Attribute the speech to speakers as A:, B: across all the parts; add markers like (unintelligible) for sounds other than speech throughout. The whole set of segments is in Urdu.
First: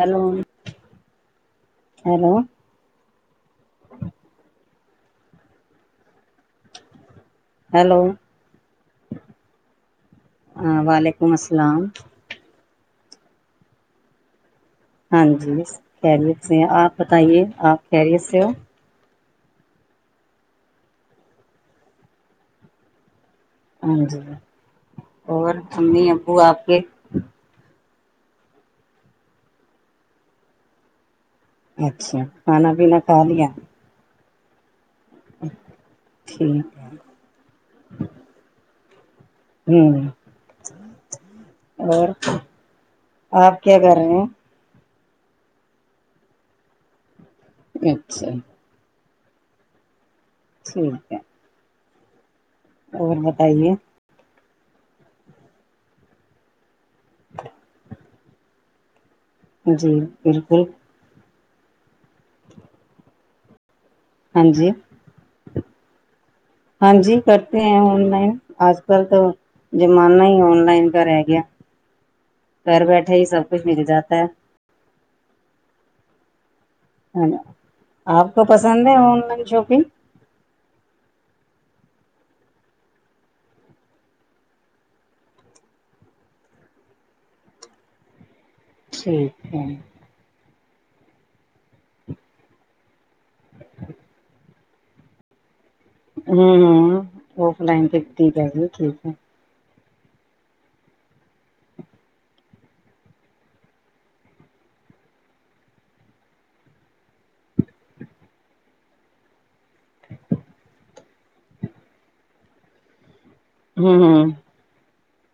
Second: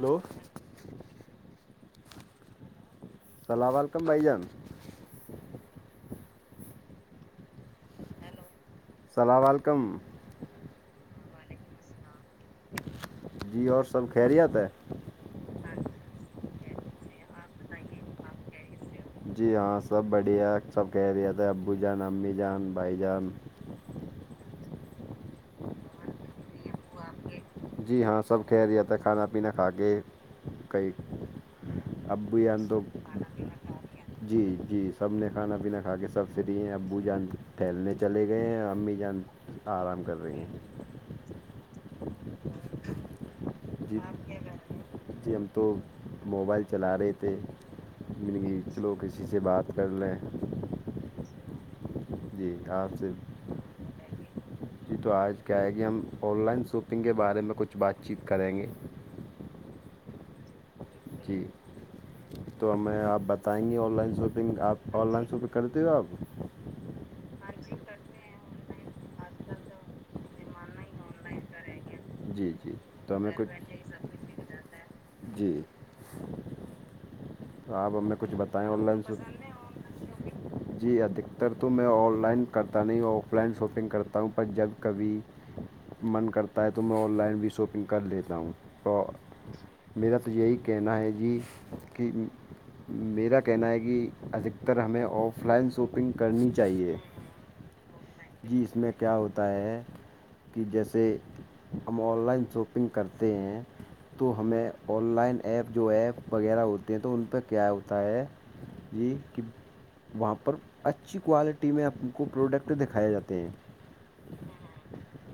A: ہلو
B: ہیلو
A: اللام علکم بھائی جان
B: ہلو
A: السلام علیکم
B: ہاں وعلیکم السلام
A: جی اور سب خیریت ہے
B: ہاں جی خیریت سے آپ بتائیے آپ خیریت سے ہو
A: جی ہاں سب بڑھیا سب کہہ رہے تھاے ابو جان امی جان بھائی جان
B: ہاں جی اور امی ابو آپ کے
A: جی ہاں سب کہہ رہیا تھا کھانا پینا کھا کے کئی
B: اچھا
A: ابو جان
B: کھانا
A: تو
B: پینا کھا لیا
A: جی جی سب نے کھانا پینا کھا کے سب سے دیے ہیں
B: ٹھیک
A: اب ابو جان ٹھیلنے چلے گئے ہیں اور امی جان
B: ہے ہوں
A: آرام کر رہے ہیں
B: اور (unintelligible)
A: (inaudible) (inaudible)
B: آپ کیا کر
A: جی
B: رہے ہیں
A: جی ہم تو موبائل چلا رہے تھے
B: اچھا
A: کچھ لوگ اسسی سے بات کر لیں
B: ٹھیک ہے
A: جی آپ سے
B: اور بتائیے
A: جی تو آج کیا ہے کہی ہم آن لائن شاپنگ کے بارے میں کچھ بات چیت کریں گے
B: جی بالکل
A: جی تو ہمیں آپ بتائیں گی آن لائن
B: ہاں
A: شاپنگ
B: جی
A: آپ آن لائن شاپنگ کرتے ہو آپ (unintelligible)
B: ہاں جی کرتے ہیں آن لائن آج کل تو زمانہ ہی آن لائن کا رہ گیا
A: جی جی
B: گھر بیٹھے
A: تو
B: ہی
A: ہمیں
B: سب
A: گھر
B: کچھ مل جاتا ہے
A: بیٹھے ہی جی
B: آپ کو پسند ہے آن لائن شاپنگ
A: (inaudible) (inaudible) جی ادھکتر تو میں آن لائن کرتا نہیں آف لائن شاپنگ کرتا ہوں پر جب کبھی من کرتا ہے تو میں آن لائن بھی شاپنگ کر لیتا ہوں تو
B: ٹھیک ہے
A: میرا تو یہی کہنا ہے جی کہ میرا کہنا ہے کہ ادکتر ہمیں آف لائن سوپ
B: ہوں ہ وہک لائ
A: جی اس میں کیا ہوتا ہے کہ جیسے ہم آن لائن شاپنگ کرتے ہیں تو ہمیں آن لائن ایپ جو ایپ وغیرہ ہوتے ہیں تو ان پہ کیا ہوتا ہے جی کہ وہاں پر اچھی کوالٹی میں آپ کو پروڈکٹ دکھ کھائے جاتے ہیں
B: ہوں ہاں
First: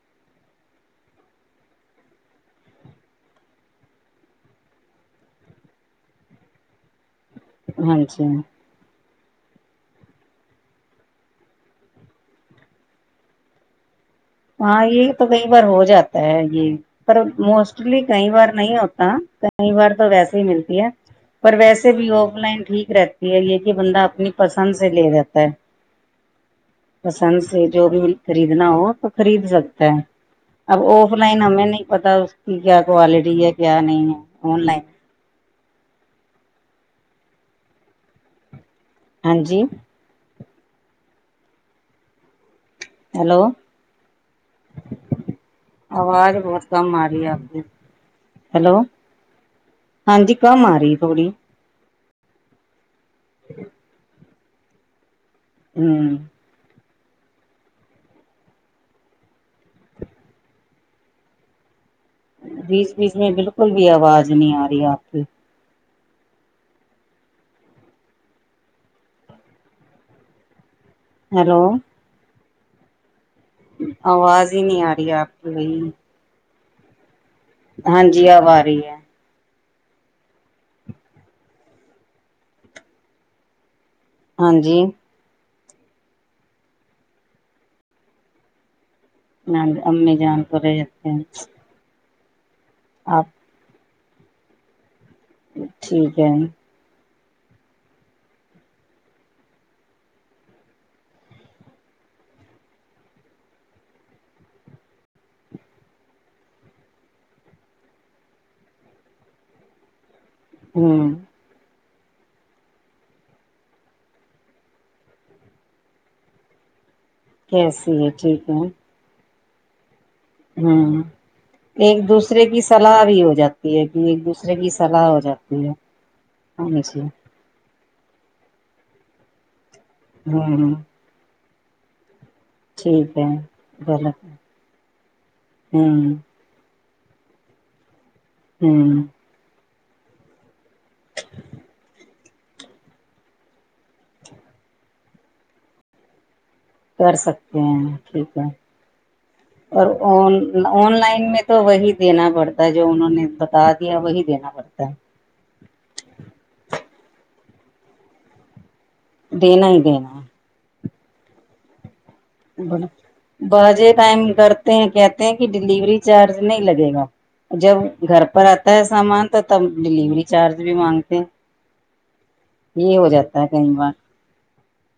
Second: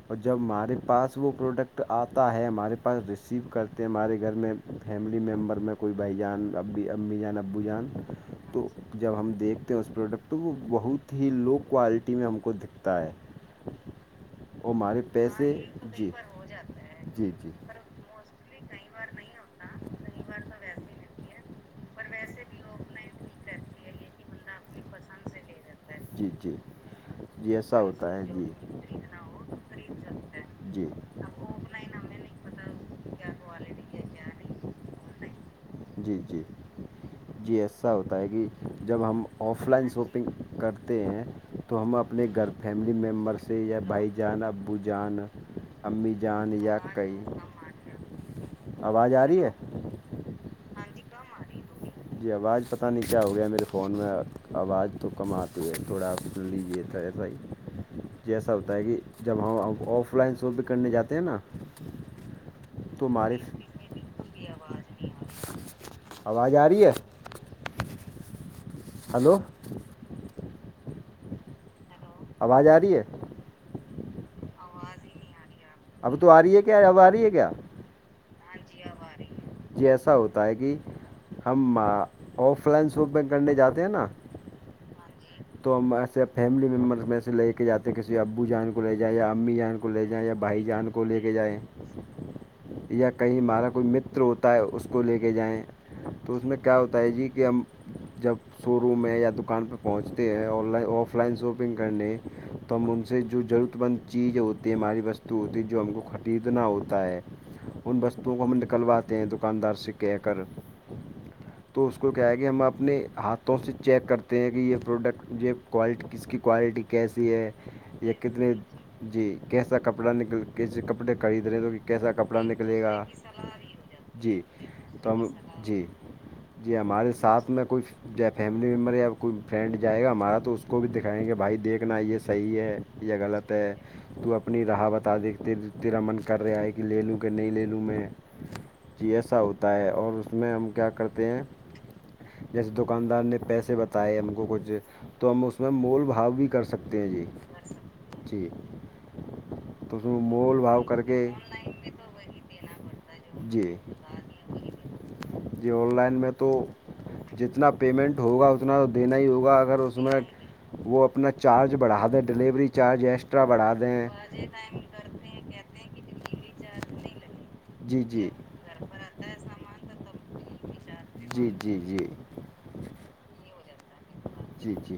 A: اور جب ہمارے پاس وہ پروڈکٹ آتا ہے ہمارے پاس ریسیو کرتے ہیں ہمارے گھر میں فیملی ممبر میں کوئی بھائی جان اب امی جان ابو جان
B: ہاں جی
A: تو جب ہم دیکھتے اس پروڈکٹ تو وہ بہت ہی لو کوالٹی میں ہم کو دکھتا ہے اور
B: ہاں
A: ہمارے
B: یہ تو کئی
A: پیسے
B: بار ہو
A: جی
B: جاتا ہے یہ پر
A: جی جی
B: موسٹ ایکچولی کئی بار نہیں ہوتا کئی بار تو ویسے ہی ملتی ہے پر ویسے بھی آف لائن ٹھیک رہتی ہے یہ کہ بندہ اپنی پسند سے لے رہتا ہے
A: جی جی
B: پسند
A: جی
B: سے
A: ایسا
B: جو بھی
A: ہوتا ہے جی
B: خریدنا ہو آپ خرید سکتا ہے
A: جی
B: ابف آن لائن ہمیں نہیں پتا اس کی کیا کوالٹی ہے کیا نہیں ہے آن لائن
A: جی جی جی ایسا ہوتا ہے کہ جب ہم
B: ہاں جی
A: آف لائن سو شاپنگ کرتے ہیں تو ہم اپنے گھر فیملی ممبر
B: ہیلو
A: سے یا بھائی جان ابو جان امی
B: آواز
A: جان
B: بہت
A: یا
B: کم آ
A: کئی
B: رہی ہے آپ کی ہیلو
A: آواز آ رہی ہے
B: ہاں جی کہ م آ رہی تھوڑی
A: جی آواز پتہ نہیں کیا ہو گیا ہے میرے فون میں آواز تو کم آتی ہے تھوڑا
B: ہوں
A: لیے تھا لائی جیسا ہوتا ہے کہ جب ہم آف لائن شاپ بھی کرنے جاتے ہیں نا
B: بیس
A: تو
B: بیس میں
A: ہمارے
B: بالکل بھی آواز نہیں آ رہی آپ کی
A: یاری ہے ہلو
B: ہیلو
A: آوج آ رہی ہے
B: آواز ہی نہیں آ رہی آپ کی وہی
A: اب تو آ رہی ہے کیا اب آ رہی ہے کیا
B: ہاں جی آوا رہی ہے
A: جی ایسا ہوتا ہے کہ ہم آف لائن شاپنگ کرنے جاتے ہیں نا
B: ہاں جی
A: تو ہم ایسے فیملی ممبرس میں سے لے کے جاتے ہیں کسی ابو جان کو کو لے جائیں یا امی جان کو لے
B: امی
A: جائیں یا بھائی جان کو
B: رہتے
A: لے
B: ہیں
A: کے جائیں یا
B: آپ
A: کہیں ہمارا کوئی متر ہوتا ہے اس کو لے کے جائیں
B: ٹھیک ہے
A: تو اس میں کیا ہوتا ہے جی کہ ہم جب شو روم میں یا دکان پہ پہنچ ہیں online offline shopping کرنے تو ہم ان سے جو ضرورت مند چیزیں ہوتی ہے ہماری بس تو ہوتی ہے جو ہم کو خریدنا ہوتا ہے ان وستوؤں کو ہم نکلواتے ہیں دکاندار سے کہہ کر
B: ہوں
A: تو اس کو کیا ہے کہ ہم اپنے ہاتھوں سے چیک کرتے ہیں کہ یہ پروڈکٹ یہ کوال کس کی کوالٹی کیسی ہے
B: کیسی ہے
A: یا
B: ٹھیک
A: کتنے
B: ہے
A: جی کیسا کپڑا نکل کیسے
B: ہوں
A: کپڑے خرید رہے ہیں تو کہ
B: ایک
A: کیسا کپڑا
B: دوسرے کی
A: نکلے گا
B: صلاح بھی ہو جاتی ہے کہ ایک
A: جی
B: دوسرے کی سلاح
A: تو
B: ہو
A: ہم
B: جاتی ہے
A: جی جی ہمارے ساتھ میں کچھ چاہے فیملی ممبر یا کوئی فرینڈ جائے گا ہمارا تو اس
B: ہوں
A: کو بھی دکھائیں گے بھائی دیکھنا یہ صحیح ہے یا غلط ہے
B: غلط
A: تو
B: ہے،
A: اپنی راہ بتا دیکتے تیرا
B: ہوں
A: من کر رہا ہے ایک کہ لے لوں کہ نہیں لے لوں میں
B: ہوں
A: جی ایسا ہوتا ہے اور اس میں ہم کیا کرتے ہیں جیسے دکاندار نے پیسے بتائے ہم کجے تو ہم اس میں مول بھاؤ بھی کر سکتے ہیں
B: کر سکتے ہیں ٹھیک ہے
A: ہ
B: اور آن لائن میں تو وہی دینا پڑتا ہے جو انہوں نے بتا
A: جی
B: دیا وہی دینا تا
A: جی آن لائن میں تو جتنا پیمنٹ ہوگا اتنا دینا ہی
B: ہے
A: ہوگا اگر
B: ہی
A: اس میں
B: دینا
A: وہ اپنا چارج بڑھا دیتا
B: بازے ٹائم کرتے ہیں کہتے ہیں کہ ڈلیوری چارج نہیں لگے گا جب
A: جی
B: گھر
A: جی
B: پر آتا ہے سامان تو تب ڈیلیوری چارج بھی مانگتے ہیں
A: جی جی جی
B: یہ ہو جاتا ہے کہیں بار
A: جی جی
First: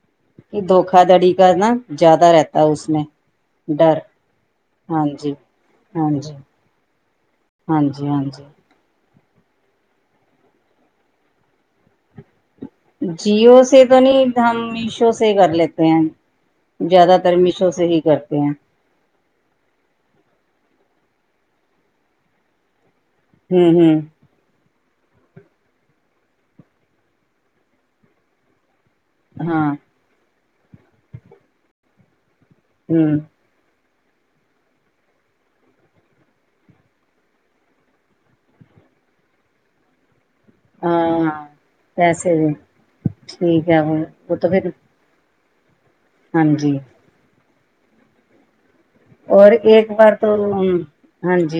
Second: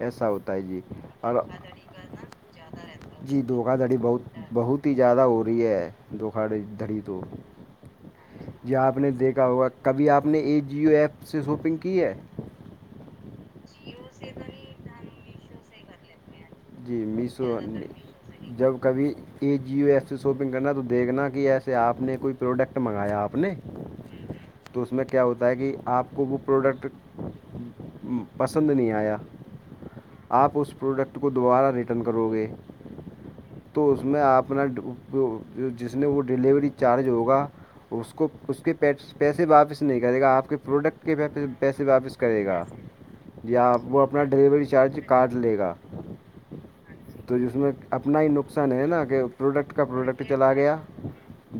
A: یا ساؤت
B: دھوکا دھڑی کا نا زیادہ رہتا ہے اس میں
A: جی دھوکا دھڑی
B: ڈر
A: بہت بہت ہی
B: ہاں
A: زیادہ
B: جی
A: ہو رہی ہے
B: ہاں جی
A: دھوکا دھڑی تو
B: ہاں جی ہاں جی
A: جی آپ نے دیکھا ہوگا کبھی آپ نے اے جیو ایپ سے شاپنگ کی ہے
B: جیو سے تو نہیں ہم میشو سے ہی کر لیتے ہیں زیادہ تر میشو سے ہی کرتے ہیں
A: جب کبھی اے جیو ایف سے شاپنگ کرنا تو دیکھنا کہ ایسے آپ نے کوئی پروڈکٹ منگایا آپ نے
B: ہوں ہوں
A: تو اس میں کیا ہوتا ہے کہ آپ کو وہ پروڈکٹ پسند نہیں آیا
B: ہاں
A: آپ اس پروڈکٹ کو دوبارہ ریٹرن کرو گے
B: ہوں
A: تو اس میں آپنا جس میں وہ ڈلیوری چارج ہوگا اس کو اس کے پیسے واپس نہیں کرے گا آپ کے
B: ہاں
A: پروڈکٹ کے
B: ہاں
A: پیسے واپس کرے
B: بھی
A: گا جی
B: ٹھیک ہے
A: آپ وہ اپنا
B: تو
A: ڈلیوری
B: پھر
A: چارج کاٹ لے گا
B: ہاں جی
A: تو جس میں اپنا ہی نقصان ہے نا کے
B: اور
A: پروڈکٹ کا
B: ایک بار
A: پروڈکٹ
B: تو
A: چلا گیا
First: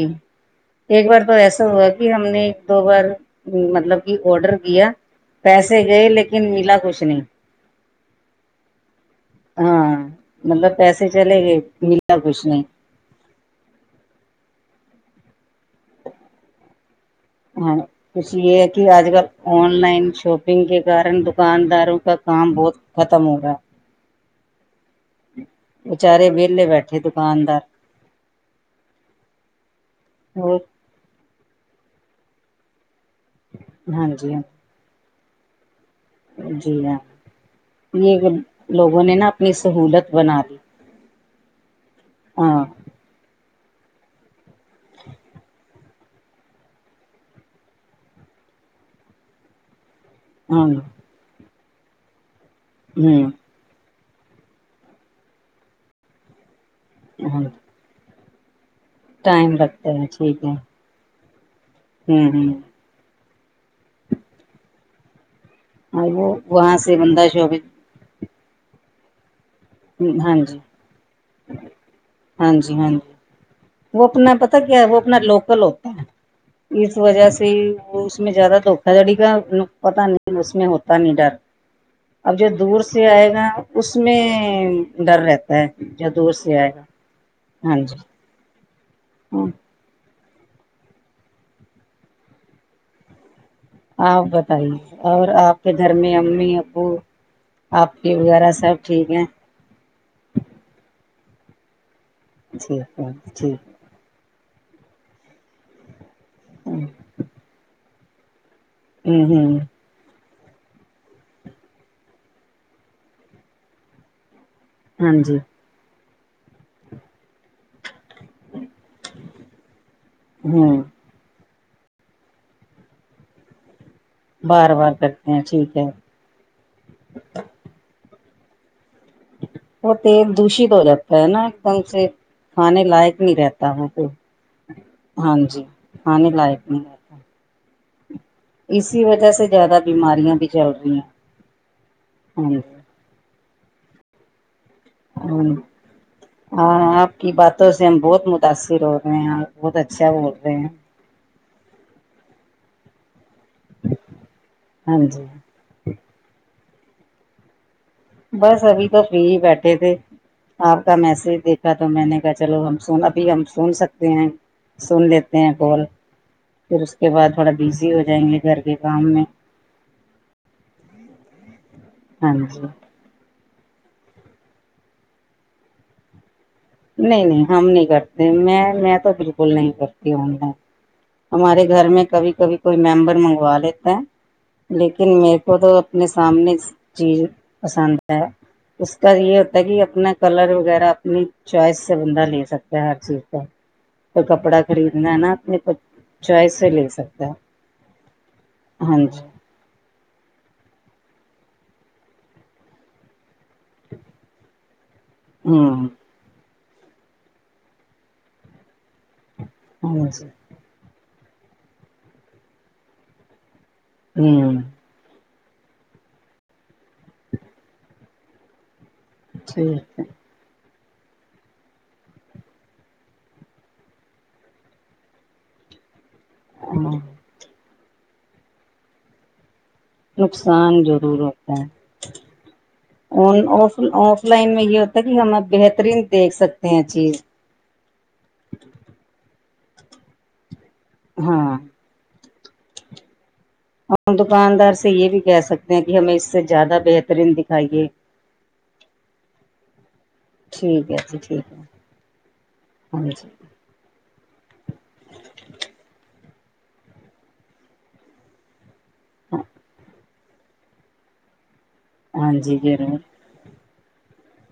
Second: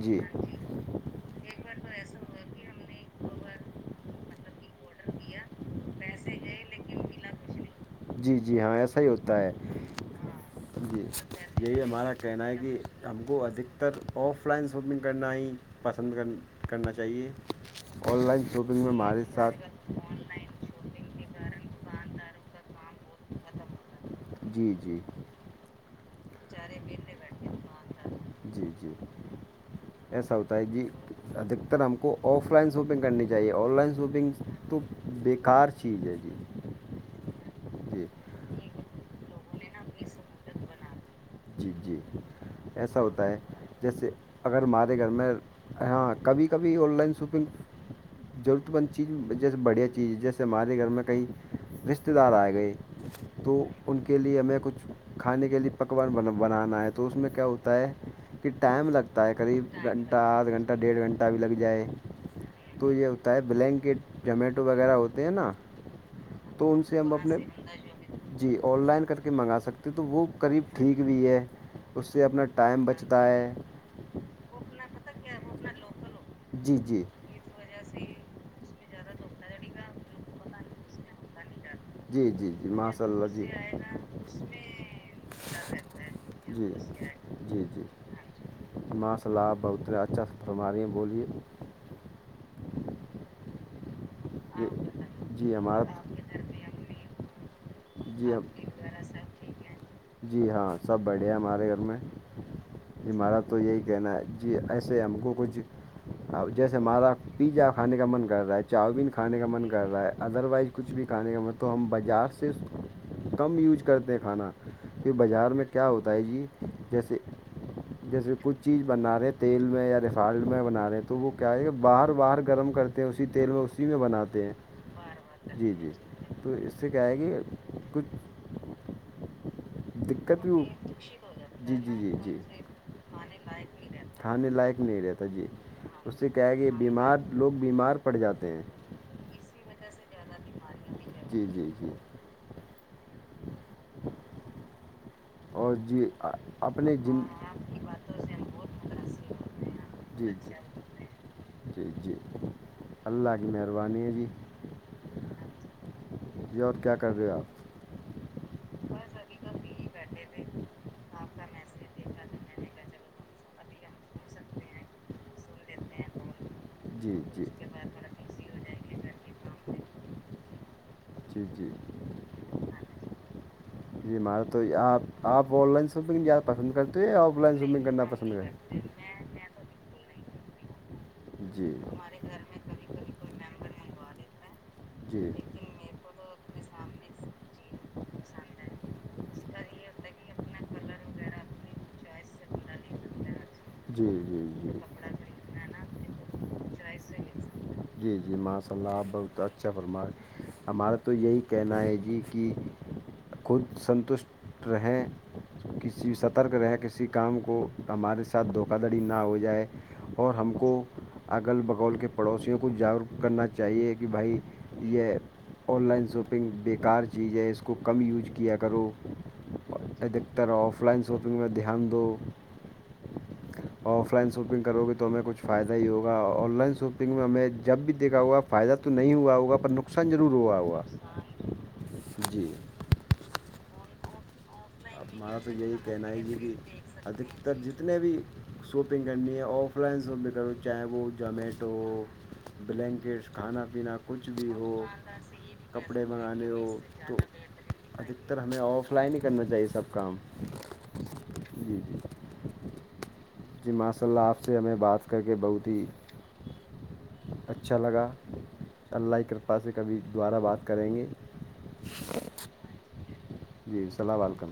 A: جی
B: ایک بار تو ایسا ہوا کہ ہم نے دو بار مطلب کہ آڈر کیا پیسے گئے لیکن ملا کچھ نہیں
A: جی جی ہاں ایس صحیح ہوتا ہے
B: ہاں مطلب
A: جی
B: پیسے چلے گئے
A: یہی ہمارا
B: ملا
A: کہنا
B: کچھ
A: ہے
B: نہیں
A: کہ ہم کو ادھکتر آف لائن شاپنگ کرنا ہی پسند کر کرنا چاہیے
B: ہاں
A: آن
B: خوشی
A: لائن
B: یہ ہے
A: شاپنگ
B: کہ
A: میں
B: آج
A: ہمارے
B: کل
A: ساتھ
B: آن لائن شاپ گ کے کن دکانداروں کا کام بہت ختم ہو رہا ہے
A: جی جی
B: بچارے وے بیٹھے دکاندار
A: جی جی ایسا ہوتا
B: اور
A: ہے جی ادھکتر ہم کو آف لائن شاپنگ کرنی چاہیے چاہے آن لائن
B: ہاں
A: شاپنگ
B: جی
A: تو بیکار چیز ہے جی
B: ہاں جی ہاں
A: جی
B: یہ لوگوں نے نا اپنی سہولت بنا دی
A: ج جی
B: ہاں
A: ایسا ہوتا ہے جیسے اگر ہمارے گھر میں ہاں کبھی کبھی آن لائن شاپنگ ضرورت مند چیز جیسے بڑھیا چیز ہے جیسے
B: ہاں
A: ہمارے گھر میں کئی رشتے دار آئے گئے
B: ہوں
A: تو ان کے لیے ہمیں کچھ کھانے کے لیے پکوان ب بنانا ہے تو اس میں
B: ہاں
A: کیا ہوتا ہے کہ ٹائم لگتا ہے
B: ٹائم
A: قریب
B: لگتا ہے
A: گھنٹہ
B: ٹھیک
A: آدھ
B: ہے
A: گھنٹہ ڈیڑھ گھنٹہ بھی لگ جائے
B: ہوں ہ
A: تو یہ ہوتا ہے بلینکٹ جومیٹو وغیرہ ہوتے ہیں نا
B: ہاں وہ
A: تو
B: وہاں
A: ان
B: سے
A: ہم
B: بندہ
A: اپنے
B: شعبے
A: جی آن لائن کر کے منگا سکتے تو وہ
B: ہاں جی
A: قریب ٹھیک بھی ہے اس سے اپنا
B: ہاں جی
A: ٹائم
B: ہاں جی
A: بچتا ہے
B: وہ اپنا پتا کیا ہے وہ اپنا لوکل ہوتا ہے
A: جی
B: اس
A: جی
B: وجہ سے اس میں زیادہ دھوکا دھڑی کا پتا نہیں اس میں ہوتا نہیں ڈر
A: جی
B: اب جو
A: جی جی
B: دور سے
A: ماشاء اللہ
B: آئے
A: جی
B: گا اس میں ڈر رہتا ہے جو دور سے
A: جی
B: آئے گا
A: جی جی
B: ہ
A: ماصالہپ بہ اتر اچھا فرم رہ ہیں بولیے
B: آپ
A: جی
B: بتائیے اور
A: جی
B: آپ کے
A: ہمارا
B: گھر میں امی ابو پپی
A: جی ہم
B: وغیرہ سب ٹھیک ہیں
A: جی ہاں سب بڑھے ہیں ہمارے گھر میں
B: ٹھیک ہے
A: عمارت تو
B: ٹھیک
A: یہی کہنا جی ایسے ہم کو کچھ جیسے
B: ہ
A: ہمارا پیزا کھانے کا من کر رہا ہے چاؤ بین کھانے کا
B: ہ
A: من کر رہا ہے ادر وائز کچھ بھی کھانے کا من تو ہم بازار سے کم یوج کرتے ہیں کھانا پ
B: ہاں جی
A: بازار میں کیا ہوتا ہے جی جیسے جیسے کچھ چیز بنا رہے تیل میں یا ریفائنڈ میں
B: ہوں
A: بنا رہے تھ تو وہ کیا ہے باہر باہر گرم کرتے ہیں اسی تیل میں اسی میں بناتے ہیں
B: بار بار کرتے
A: ہیں جی
B: ٹھیک ہے
A: جی تو اس سے کیا ہے کہ کچھ
B: وہ تیل
A: دقت بھی
B: دشت ہو جاتا ہے نا ایک
A: جی
B: دم
A: جی
B: سے
A: جی جی
B: کھانے لائق نہیں رہتا وہ کو
A: کھانے لائق نہیں رہتا جی اس سے کیا ہے کہ
B: لائق نہیں
A: بیمار
B: رہتا
A: لوگ بیمار پڑ جاتے ہیں
B: اسی وجہ سے زیادہ بیماریاں بھی چل رہی ہیں
A: جی جی جی
B: ہاں
A: (inaudible)
B: ہ
A: اور جی
B: ہاں
A: اپنے
B: آپ
A: جن
B: کی باتوں سے ہم بہت متاثر ہو رہے ہیں آپ بہت اچھا
A: جی
B: بول
A: جی
B: رہے ہیں
A: جی جی اللہ کی مہربانی ہے جی
B: ہاں جی
A: جی اور کیا کر رہے ہو آپ
B: بس ابھی تو فری ہی بیٹھے تھے آپ کا میسج دیکھا تو میں نے کہا چلو ہم س ابھی ہم سن سکتے ہیں سن لیتے ہیں کال پھر اس
A: آپ
B: کے
A: جی
B: بعد
A: جی
B: تھوڑا بزی ہو جائیں گے گھر کے کام میں
A: جی جی
B: ہاں جی
A: جی مارا تو یہ آپ آپ آن لائن ساپ کیاپ پسند کرتے یا
B: نہیں
A: آف
B: نہیں
A: لائن
B: ہم
A: شاپنگ
B: نہیں
A: کرنا پسند
B: میں
A: کرتے ہیں
B: میں بالکل نہیں کرتی
A: ہوں
B: ہمارے
A: جی
B: گھر میں کبھی کبھی کوئی ممبر منگوا لیتا ہے لیکن میرے کو تو اپنے سامنے چیز پسند ہے اس کا یہ ہوتا ہے کہ اپنا کلر وغیرہ اپنی چوائس سے بندہ لے سکتا ہے ہر چیز کا
A: جی
B: کوئی
A: جی
B: کپڑا
A: جی
B: خریدنا ہے نا اپنے چوائس سے لے سکتا ہے
A: سکتا جی جی ماشاء اللہ
B: ہاں
A: آپ
B: جی
A: بہت اچھا اچھا فرمار ہمارا تو یہی کہنا ہے جی کہ خود سنتشٹ رہیں
B: ہوں
A: کسی سب سترک رہے کسی کام کو ہمارے ساتھ دھوکا دھڑی نہ ہو جائے
B: ہاں جی
A: اور ہم کو اگل بگول کے پڑوسیوں کو جاگروک کرنا چاہیے کہ بھائی
B: ہوں
A: یہ آن لائن شاپنگ بیکار چیز ہے اس کو کم یوج کیا کرو
B: ٹھیک ہے
A: ایک ترح آف لائن شاپنگ میں دھیان دو اور آف لائن شاپنگ کرو گے تو ہمیں کچھ فائدہ ہی ہوگا اور آن لائن
B: ہاں
A: شاپنگ میں ہمیں جب بھی دیکھا ہوگا فائدہ تو نہیں ہوا ہوگا پر ن
B: نقصان ضرور ہوتا ہے
A: جی
B: آف لائن میں یہ ہوتا ہے کہ ہم
A: ہمارا
B: ا بہترین دیکھ سکتے ہیں چیز
A: تر جتنے بھی شاپنگ کرنی ہے آف لائن شپنگ کرو چاہے وہ
B: ہاں
A: جمیٹو ہو بلینکیٹس کھانا پینا
B: ہم
A: کچھ بھی ہو
B: دکاندار سے یہ بھی کہہ سکتے ہیں کہ
A: کپڑے
B: ہمیں اس سے زیادہ بہترین دکھائیے
A: سر ہمیں آف لائن ہی کرنا چاہیے سب کام
B: ٹھیک ہے جی ٹھیک ہے
A: جی جی
B: ہاں جی
A: جی ماشا اللہ آپ سے ہمیں بات کر کے بہت ہی اچھا لگا اللہ کی کرپا سے کبھی دوبارہ بات کریں گے
B: ہاں جی ضرور
A: جی السلام علیکم